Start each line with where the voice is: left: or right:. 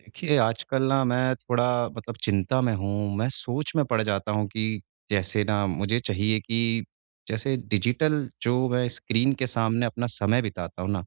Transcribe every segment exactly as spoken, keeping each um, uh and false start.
right: देखिए, आजकल ना मैं थोड़ा मतलब चिंता में हूँ। मैं सोच में पड़ जाता हूँ कि जैसे ना मुझे चाहिए कि जैसे डिजिटल जो मैं स्क्रीन के सामने अपना समय बिताता हूँ ना,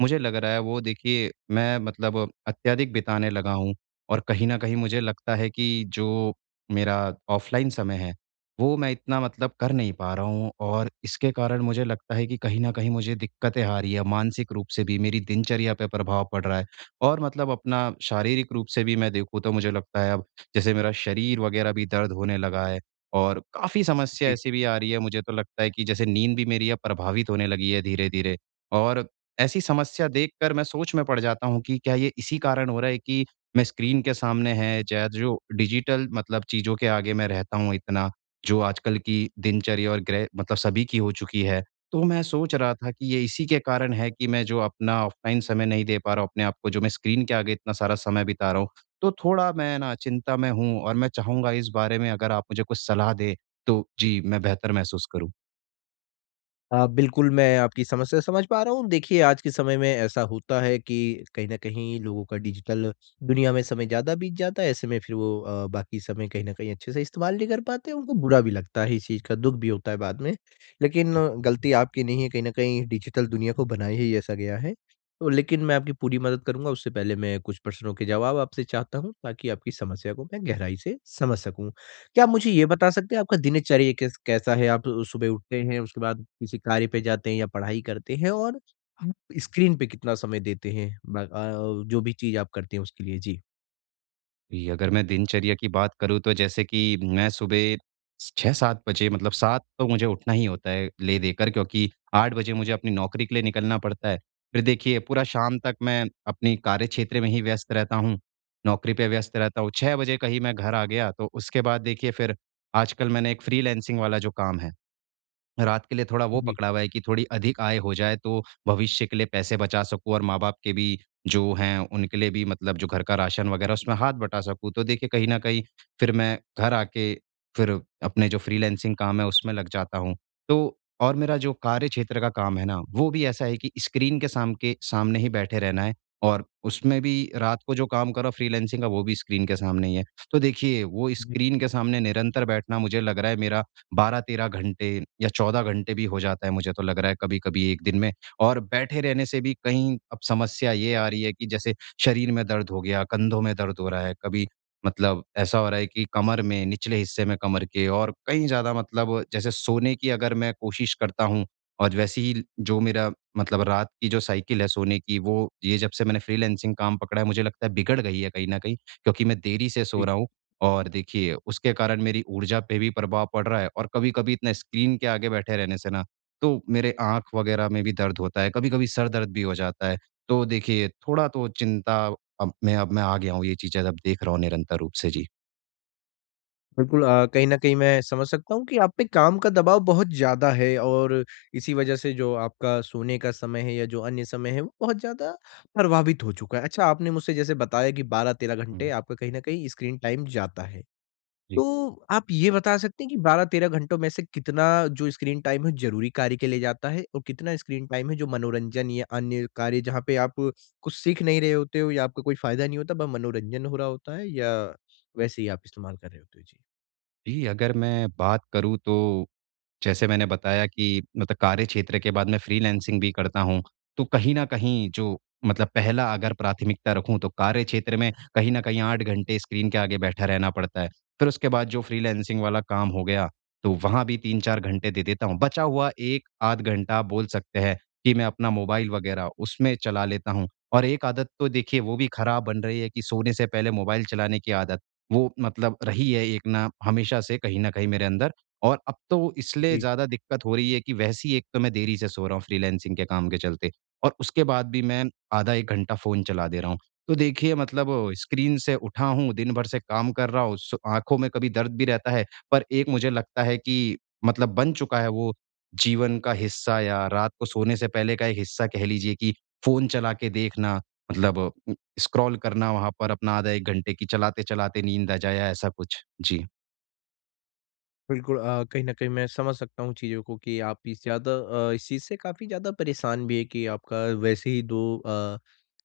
right: मुझे लग रहा है वो देखिए मैं मतलब अत्यधिक बिताने लगा हूँ। और कहीं न कहीं मुझे लगता है कि जो मेरा ऑफ़लाइन समय है, वो मैं इतना मतलब कर नहीं पा रहा हूँ और इसके कारण मुझे लगता है कि कहीं न कहीं मुझे दिक्कतें आ रही हैं, मानसिक रूप से भी मेरी दिनचर्या पे प्रभाव पड़ रहा है। और मतलब अपना शारीरिक रूप से भी मैं देखूँ तो मुझे लगता है अब जैसे मेरा शरीर वगैरह भी दर्द होने लगा है और काफ़ी समस्या
left: जी।
right: ऐसी भी आ रही है, मुझे तो लगता है कि जैसे नींद भी मेरी अब प्रभावित होने लगी है धीरे-धीरे। और ऐसी समस्या देखकर मैं सोच में पड़ जाता हूँ कि क्या ये इसी कारण हो रहा है कि मैं स्क्रीन के सामने है, या जो डिजिटल मतलब चीज़ों के आगे मैं रहता हूँ इतना, जो आजकल की दिनचर्या और ग्रह मतलब सभी की हो चुकी है। तो मैं सोच रहा था कि ये इसी के कारण है कि मैं जो अपना ऑफ़लाइन समय नहीं दे पा रहा हूँ अपने आप को, जो मैं स्क्रीन के आगे इतना सारा समय बिता रहा हूँ। तो थोड़ा मैं ना चिंता में हूँ, और मैं चाहूँगा इस बारे में अगर आप मुझे कुछ सलाह दें, तो जी, मैं बेहतर महसूस करूँ। जी।
left: हाँ, बिल्कुल, मैं आपकी समस्या समझ पा रहा हूँ। देखिए, आज के समय में ऐसा होता है कि कहीं न कहीं लोगों का डिजिटल दुनिया में समय ज़्यादा बीत जाता है। ऐसे में फिर वो अ, बाकी समय कहीं न कहीं अच्छे से इस्तेमाल नहीं कर पाते, उनको बुरा भी लगता है, इस चीज़ का दुःख भी होता है बाद में। लेकिन आ, गलती आपकी नहीं है, कहीं न कहीं डिजिटल दुनिया को बनाया ही ऐसा गया है। तो लेकिन मैं आपकी पूरी मदद करूँगा, उससे पहले मैं कुछ प्रश्नों के जवाब आपसे चाहता हूँ, ताकि आपकी समस्या को मैं गहराई से समझ सकूँ। क्या आप मुझे ये बता सकते हैं आपका दिनचर्या कैस कैसा है? आप सुबह उठते हैं, उसके बाद किसी कार्य पे जाते हैं या पढ़ाई करते हैं और आप स्क्रीन पे कितना समय देते हैं? ब अ, जो भी चीज़ आप करते हैं उसके लिए? जी।
right: जी, अगर मैं दिनचर्या की बात करूँ, तो जैसे कि मैं सुबह छह सात बजे, मतलब सात तो मुझे उठना ही होता है ले देकर, क्योंकि आठ बजे मुझे अपनी नौकरी के लिए निकलना पड़ता है। फिर देखिए, पूरा शाम तक मैं अपनी कार्यक्षेत्र में ही व्यस्त रहता हूँ, नौकरी पे व्यस्त रहता हूँ। छह बजे कहीं मैं घर आ गया, तो उसके बाद देखिए फिर आजकल मैंने एक फ्रीलांसिंग वाला जो काम है, रात के लिए थोड़ा वो
left: जी,
right: पकड़ा हुआ है कि थोड़ी अधिक आय हो जाए, तो भविष्य के लिए पैसे बचा सकूँ, और माँ-बाप के भी जो हैं उनके लिए भी, मतलब जो घर का राशन वगैरह उसमें हाथ बटा सकूँ। तो देखिए, कहीं न कहीं फिर मैं घर आके फिर अपने जो फ्रीलांसिंग काम है उसमें लग जाता हूँ। तो और मेरा जो कार्य क्षेत्र का काम है ना, वो भी ऐसा है कि स्क्रीन के साम के सामने ही बैठे रहना है, और उसमें भी रात को जो काम करो फ्रीलांसिंग का, वो भी स्क्रीन के सामने ही है। तो देखिए वो
left: जी,
right: स्क्रीन के सामने निरंतर बैठना मुझे लग रहा है मेरा बारह तेरह घंटे या चौदह घंटे भी हो जाता है, मुझे तो लग रहा है कभी-कभी एक दिन में। और बैठे रहने से भी कहीं अब समस्या ये आ रही है कि जैसे शरीर में दर्द हो गया, कंधों में दर्द हो रहा है, कभी मतलब ऐसा हो रहा है कि कमर में, निचले हिस्से में कमर के, और कहीं ज़्यादा मतलब जैसे सोने की अगर मैं कोशिश करता हूँ, और वैसे ही जो मेरा मतलब रात की जो साइकिल है सोने की, वो ये जब से मैंने फ्रीलांसिंग काम पकड़ा है मुझे लगता है बिगड़ गई है कहीं न कहीं, क्योंकि मैं देरी से सो
left: जी।
right: रहा हूँ। और देखिए, उसके कारण मेरी ऊर्जा पे भी प्रभाव पड़ रहा है, और कभी-कभी इतना स्क्रीन के आगे बैठे रहने से ना, तो मेरे आँख वगैरह में भी दर्द होता है, कभी-कभी सर दर्द भी हो जाता है। तो देखिए, थोड़ा तो चिंता अब मैं अब मैं आ गया हूँ, ये चीज़ें अब देख रहा हूँ निरंतर रूप से। जी।
left: बिल्कुल अ, कहीं न कहीं मैं समझ सकता हूँ कि आप पे काम का दबाव बहुत ज़्यादा है और इसी वजह से जो आपका सोने का समय है या जो अन्य समय है वो बहुत ज़्यादा प्रभावित हो चुका है। अच्छा आपने मुझसे जैसे बताया कि बारह तेरह घंटे
right: हुँ।
left: आपका कहीं न कहीं स्क्रीन टाइम जाता है।
right: जी।
left: तो आप ये बता सकते हैं कि बारह तेरह घंटों में से कितना जो स्क्रीन टाइम है ज़रूरी कार्य के लिए जाता है और कितना स्क्रीन टाइम है जो मनोरंजन या अन्य कार्य जहाँ पे आप कुछ सीख नहीं रहे होते हो या आपका कोई फ़ायदा नहीं होता, बस मनोरंजन हो रहा होता है या वैसे ही आप इस्तेमाल कर रहे होते हो? जी।
right: जी, अगर मैं बात करूँ, तो जैसे मैंने बताया कि मतलब कार्य क्षेत्र के बाद मैं फ्रीलांसिंग भी करता हूँ, तो कहीं न कहीं जो मतलब पहला अगर प्राथमिकता रखूँ, तो कार्य क्षेत्र में कहीं न कहीं आठ घंटे स्क्रीन के आगे बैठा रहना पड़ता है। फिर उसके बाद जो फ्रीलांसिंग वाला काम हो गया, तो वहाँ भी तीन चार घंटे दे देता हूँ। बचा हुआ एक आध घंटा बोल सकते हैं कि मैं अपना मोबाइल वग़ैरह उसमें चला लेता हूँ। और एक आदत तो देखिए वो भी खराब बन रही है कि सोने से पहले मोबाइल चलाने की आदत, वो मतलब रही है एक ना हमेशा से कहीं न कहीं मेरे अंदर। और अब तो इसलिए
left: जी,
right: ज़्यादा दिक्कत हो रही है कि वैसे ही एक तो मैं देरी से सो रहा हूँ फ्रीलांसिंग के काम के चलते, और उसके बाद भी मैं आधा एक घंटा फ़ोन चला दे रहा हूँ। तो देखिए, मतलब स्क्रीन से उठा हूँ, दिन भर से काम कर रहा हूँ, सो आँखों में कभी दर्द भी रहता है, पर एक मुझे लगता है कि मतलब बन चुका है वो जीवन का हिस्सा, या रात को सोने से पहले का एक हिस्सा कह लीजिए, कि फ़ोन चला के देखना, मतलब उम, स्क्रॉल करना वहाँ पर अपना आधा एक घंटे की चलाते-चलाते नींद आ जाए या ऐसा कुछ। जी।
left: बिल्कुल अ, कहीं न कहीं मैं समझ सकता हूँ चीज़ों को कि आप इस ज़्यादा अ, इस चीज़ से काफ़ी ज़्यादा परेशान भी हैं कि आपका वैसे ही दो अ,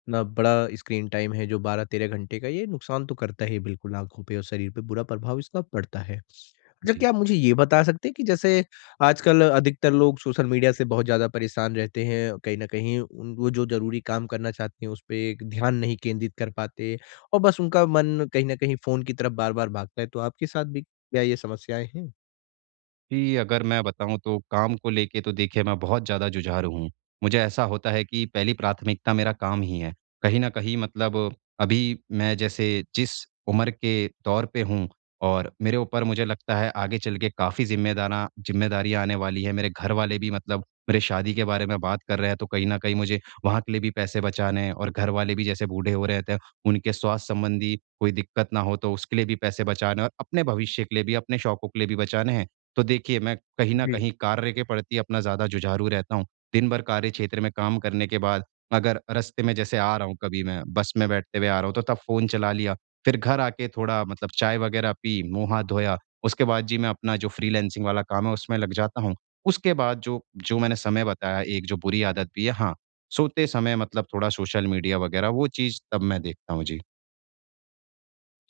left: इतना बड़ा स्क्रीन टाइम है जो बारह तेरह घंटे का, ये नुकसान तो करता ही है बिल्कुल आँखों पे और शरीर पे बुरा प्रभाव इसका पड़ता है। अच्छा,
right: जी।
left: क्या आप मुझे ये बता सकते हैं कि जैसे आजकल अधिकतर लोग सोशल मीडिया से बहुत ज़्यादा परेशान रहते हैं, कहीं न कहीं उन वो जो ज़रूरी काम करना चाहते हैं, उसपे एक ध्यान नहीं केंद्रित कर पाते और बस उनका मन कहीं न कहीं फ़ोन की तरफ बार-बार भागता है, तो आपके साथ भी क्या ये समस्याएँ हैं?
right: जी, अगर मैं बताऊँ तो काम को लेके तो देखिए मैं बहुत ज़्यादा जुझारू हूँ। मुझे ऐसा होता है कि पहली प्राथमिकता मेरा काम ही है। कहीं न कहीं मतलब अभी मैं जैसे जिस उम्र के दौर पे हूँ, और मेरे ऊपर मुझे लगता है आगे चल के काफ़ी ज़िम्मेदारा ज़िम्मेदारियाँ आने वाली हैं। मेरे घरवाले भी मतलब मेरे शादी के बारे में बात कर रहे हैं, तो कहीं न कहीं मुझे वहाँ के लिए भी पैसे बचाने हैं, और घरवाले भी जैसे बूढ़े हो रहे हैं, तो उनके स्वास्थ्य संबंधी कोई दिक्कत ना हो तो उसके लिए भी पैसे बचाने हैं, और अपने भविष्य के लिए भी, अपने शौकों के लिए भी बचाने हैं। तो देखिए, मैं कहीं न
left: जी।
right: कहीं कार्य के प्रति अपना ज़्यादा जुझारू रहता हूँ। दिन भर कार्य क्षेत्र में काम करने के बाद, अगर रास्ते में जैसे आ रहा हूँ कभी मैं, बस में बैठते हुए आ रहा हूँ, तो तब फ़ोन चला लिया। फिर घर आके थोड़ा मतलब चाय वग़ैरह पी, मुँह-हाथ धोया। उसके बाद जी मैं अपना जो फ्रीलांसिंग वाला काम है उसमें लग जाता हूँ। उसके बाद जो जो मैंने समय बताया, एक जो बुरी आदत भी है हाँ, सोते समय मतलब थोड़ा सोशल मीडिया वग़ैरह वो चीज़ तब मैं देखता हूँ। जी।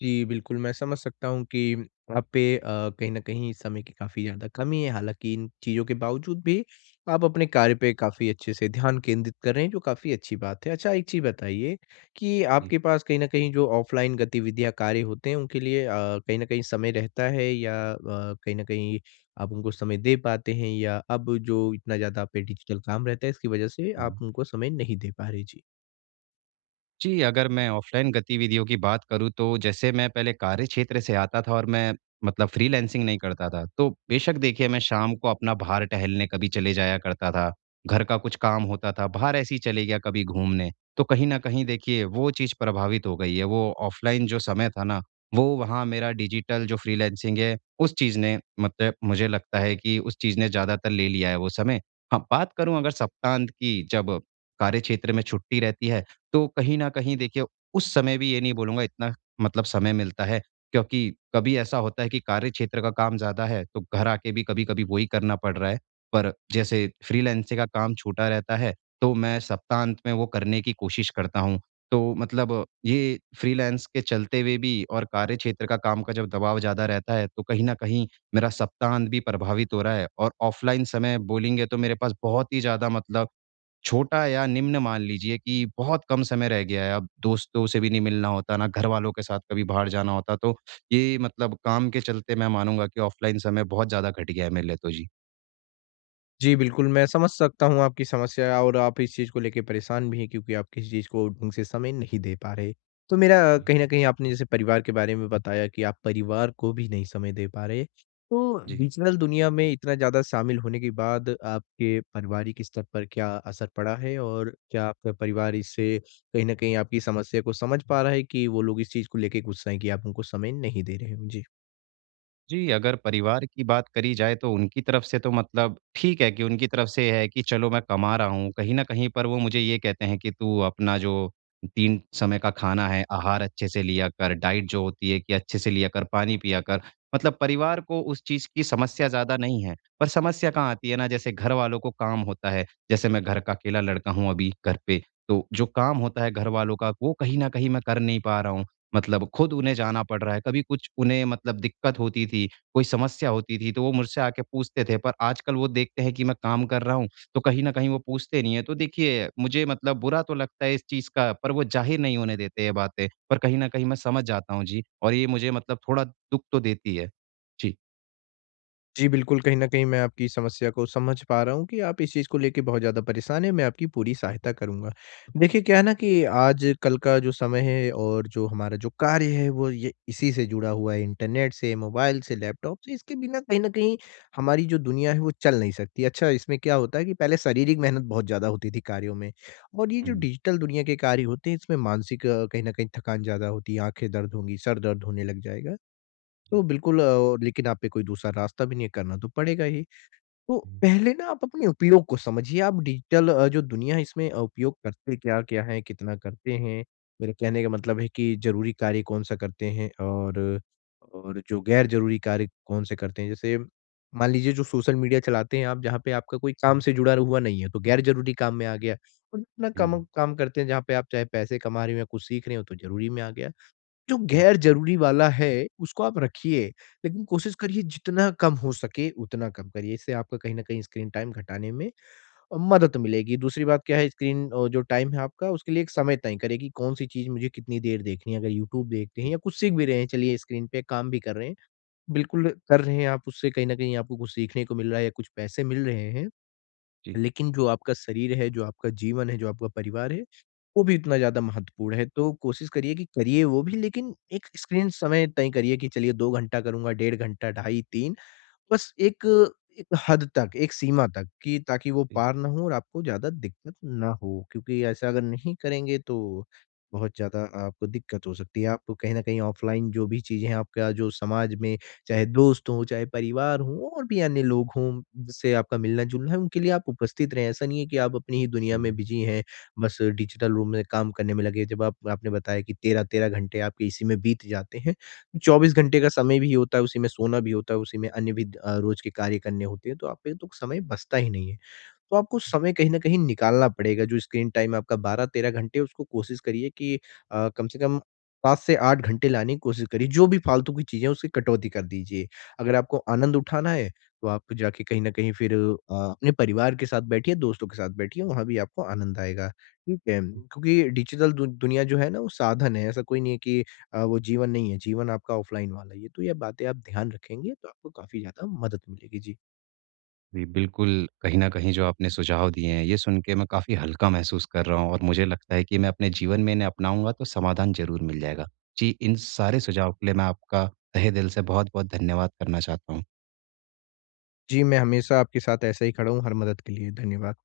left: जी, बिल्कुल, मैं समझ सकता हूँ कि आप पे अ, कहीं न कहीं समय की काफ़ी ज़्यादा कमी है। हालाँकि इन चीज़ों के बावजूद भी आप अपने कार्य पे काफ़ी अच्छे से ध्यान केंद्रित कर रहे हैं, जो काफ़ी अच्छी बात है। अच्छा, एक चीज़ बताइए कि
right: जी।
left: आपके पास कहीं न कहीं जो ऑफ़लाइन गतिविधियाँ, कार्य होते हैं, उनके लिए अ, कहीं न कहीं समय रहता है या अ, कहीं न कहीं आप उनको समय दे पाते हैं या अब जो इतना ज़्यादा आप पे डिजिटल काम रहता है, इसकी वजह से आप
right: हुँ।
left: उनको समय नहीं दे पा रहे? जी।
right: जी, अगर मैं ऑफ़लाइन गतिविधियों की बात करूँ, तो जैसे मैं पहले कार्य क्षेत्र से आता था और मैं मतलब फ्रीलांसिंग नहीं करता था। तो बेशक देखिए मैं शाम को अपना बाहर टहलने कभी चले जाया करता था। घर का कुछ काम होता था, बाहर ऐसे ही चले गया कभी घूमने। तो कहीं न कहीं देखिए वो चीज़ प्रभावित हो गई है। वो ऑफ़लाइन जो समय था ना, वो वहाँ मेरा डिजिटल जो फ्रीलांसिंग है उस चीज़ ने मतलब मुझे लगता है कि उस चीज़ ने ज़्यादातर ले लिया है वो समय। हाँ, बात करूँ अगर सप्तांत की, जब कार्य क्षेत्र में छुट्टी रहती है, तो कहीं न कहीं देखिए उस समय भी ये नहीं बोलूँगा इतना मतलब समय मिलता है, क्योंकि कभी ऐसा होता है कि कार्यक्षेत्र का काम ज़्यादा है, तो घर आके भी कभी-कभी वही करना पड़ रहा है। पर जैसे फ्रीलांसिंग का काम छूटा रहता है, तो मैं सप्ताहांत में वो करने की कोशिश करता हूँ। तो मतलब ये फ्रीलांस के चलते हुए भी और कार्यक्षेत्र का काम का जब दबाव ज़्यादा रहता है, तो कहीं न कहीं मेरा सप्ताहांत भी प्रभावित हो रहा है, और ऑफ़लाइन समय बोलेंगे तो मेरे पास बहुत ही ज़्यादा मतलब छोटा या निम्न मान लीजिए कि बहुत कम समय रह गया है, अब दोस्तों से भी नहीं मिलना होता, ना घरवालों के साथ कभी बाहर जाना होता, तो ये मतलब काम के चलते मैं मानूँगा कि ऑफ़लाइन समय बहुत ज़्यादा घट गया है मेरे लिए, तो जी।
left: जी, बिल्कुल, मैं समझ सकता हूँ आपकी समस्या और आप इस चीज़ को लेके परेशान भी हैं क्योंकि आप किसी चीज़ को ढंग से समय नहीं दे पा रहे। तो मेरा कहीं न कहीं आपने जैसे परिवार के बारे में बताया कि आप परिवार को भी नहीं समय दे पा रहे। तो
right: जी।
left: डिजिटल दुनिया में इतना ज़्यादा शामिल होने के बाद आपके पारिवारिक स्तर पर क्या असर पड़ा है? और क्या आपका परिवार इससे कहीं न कहीं आपकी समस्या को समझ पा रहा है कि वो लोग इस चीज़ को लेके गुस्सा हैं कि आप उनको समय नहीं दे रहे हो? जी।
right: जी, अगर परिवार की बात करी जाए तो उनकी तरफ से तो मतलब ठीक है, कि उनकी तरफ से है कि चलो मैं कमा रहा हूँ, कहीं न कहीं, पर वो मुझे ये कहते हैं कि तू अपना जो तीन समय का खाना है, आहार अच्छे से लिया कर, डाइट जो होती है कि अच्छे से लिया कर, पानी पिया कर। मतलब परिवार को उस चीज़ की समस्या ज़्यादा नहीं है, पर समस्या कहाँ आती है ना, जैसे घर वालों को काम होता है, जैसे मैं घर का अकेला लड़का हूँ अभी घर पे, तो जो काम होता है घर वालों का वो कहीं न कहीं मैं कर नहीं पा रहा हूँ। मतलब खुद उन्हें जाना पड़ रहा है। कभी कुछ उन्हें मतलब दिक्कत होती थी, कोई समस्या होती थी, तो वो मुझसे आके पूछते थे, पर आजकल वो देखते हैं कि मैं काम कर रहा हूँ, तो कहीं न कहीं वो पूछते नहीं हैं। तो देखिए, मुझे मतलब बुरा तो लगता है इस चीज़ का, पर वो ज़ाहिर नहीं होने देते ये बातें। पर कहीं न कहीं मैं समझ जाता हूँ जी, और ये मुझे मतलब थोड़ा दुःख तो देती है। जी।
left: जी, बिल्कुल, कहीं न कहीं मैं आपकी समस्या को समझ पा रहा हूँ कि आप इस चीज़ को लेके बहुत ज़्यादा परेशान हैं, मैं आपकी पूरी सहायता करूँगा। देखिए, क्या है ना कि आजकल का जो समय है और जो हमारा जो कार्य है, वो ये इसी से जुड़ा हुआ है, इंटरनेट से, मोबाइल से, लैपटॉप से, इसके बिना कहीं न कहीं हमारी जो दुनिया है, वो चल नहीं सकती। अच्छा, इसमें क्या होता है कि पहले शारीरिक मेहनत बहुत ज़्यादा होती थी कार्यों में और ये जो
right: हुँ,
left: डिजिटल दुनिया के कार्य होते हैं, इसमें मानसिक अ, कहीं न कहीं थकान ज़्यादा होती है, आँखें दर्द होंगी, सर दर्द होने लग जाएगा।
right: जी,
left: तो बिल्कुल अ, और लेकिन आप पे कोई दूसरा रास्ता भी नहीं है, करना तो पड़ेगा ही। तो
right: हुँ,
left: पहले ना आप अपने उपयोग को समझिए, आप डिजिटल अ, जो दुनिया है इसमें अ, उपयोग करते क्या-क्या हैं, कितना करते हैं? मेरे कहने का मतलब है कि ज़रूरी कार्य कौन-सा करते हैं और और जो गैर ज़रूरी कार्य कौन से करते हैं? जैसे मान लीजिए जो सोशल मीडिया चलाते हैं आप, जहाँ पे आपका कोई काम से जुड़ा हुआ नहीं है, तो गैर ज़रूरी काम में आ गया और अपना काम काम करते हैं, जहाँ पे आप चाहे पैसे कमा रहे हो या कुछ सीख रहे हो, तो ज़रूरी में आ गया। जो
right: हुँ,
left: गैर ज़रूरी वाला है, उसको आप रखिए, लेकिन कोशिश करिए जितना कम हो सके उतना कम करिए। इससे आपका कहीं न कहीं स्क्रीन टाइम घटाने में अ, मदद मिलेगी। दूसरी बात क्या है स्क्रीन अ, जो टाइम है आपका उसके लिए एक समय तय करें कि कौन-सी चीज़ मुझे कितनी देर देखनी है। अगर यूट्यूब देखते हैं
right: जी,
left: या कुछ सीख भी रहे हैं, चलिए स्क्रीन पे काम भी कर रहे हैं, बिल्कुल कर रहे हैं आप उससे कहीं न कहीं आपको कुछ सीखने को मिल रहा है या कुछ पैसे मिल रहे हैं।
right: जी,
left: लेकिन जो आपका शरीर है, जो आपका जीवन है, जो आपका परिवार है, वो भी उतना ज़्यादा महत्वपूर्ण है। तो कोशिश करिए कि करिए वो भी लेकिन एक स्क्रीन समय तय करिए कि चलिए दो घंटा करूँगा, डेढ़ घंटा, ढाई, तीन बस एक एक हद तक, एक सीमा तक कि ताकि वो
right: जी,
left: पार ना हो और आपको ज़्यादा दिक्कत ना हो, क्योंकि ऐसा अगर नहीं करेंगे तो बहुत ज़्यादा आपको दिक्कत हो सकती है। आपको कहीं न कहीं ऑफ़लाइन जो भी चीज़ें हैं, आपका जो समाज में चाहे दोस्त हों, चाहे परिवार हों और भी अन्य लोग हों, जिससे आपका मिलना-जुलना है, उनके लिए आप उपस्थित रहें। ऐसा नहीं है कि आप अपनी ही दुनिया
right: हुँ।
left: में बिज़ी हैं, बस डिजिटल रूम में काम करने में लगे। जब आप आपने बताया कि तेरह तेरह घंटे आपके इसी में बीत जाते हैं। चौबीस घंटे का समय भी होता है, उसी में सोना भी होता है, उसी में अन्य भी अ, रोज के कार्य करने होते हैं, तो आप पे तो समय बचता ही नहीं है। तो आपको समय कहीं न कहीं निकालना पड़ेगा। जो स्क्रीन टाइम आपका बारह तेरह घंटे है, उसको कोशिश करिए कि अ, कम से कम सात से आठ घंटे लाने की कोशिश करिए। जो भी फालतू की चीज़ें हैं, उसकी कटौती कर दीजिए। अगर आपको आनंद उठाना है, तो आप जाके कहीं न कहीं फिर अ, अपने परिवार के साथ बैठिए, दोस्तों के साथ बैठिए, वहाँ भी आपको आनंद आएगा। ठीक है? क्योंकि डिजिटल दु दुनिया जो है ना, वो साधन है, ऐसा कोई नहीं है कि अ, वो जीवन नहीं है। जीवन आपका ऑफ़लाइन वाला ही है। तो ये बातें आप ध्यान रखेंगे, तो आपको काफ़ी ज़्यादा मदद मिलेगी। जी।
right: जी, बिल्कुल, कहीं न कहीं जो आपने सुझाव दिए हैं, ये सुन के मैं काफ़ी हल्का महसूस कर रहा हूँ, और मुझे लगता है कि मैं अपने जीवन में इन्हें अपनाऊँगा तो समाधान ज़रूर मिल जाएगा। जी, इन सारे सुझाव के लिए मैं आपका तहे दिल से बहुत-बहुत धन्यवाद करना चाहता हूँ।
left: जी, मैं हमेशा आपके साथ ऐसे ही खड़ा हूँ हर मदद के लिए। धन्यवाद।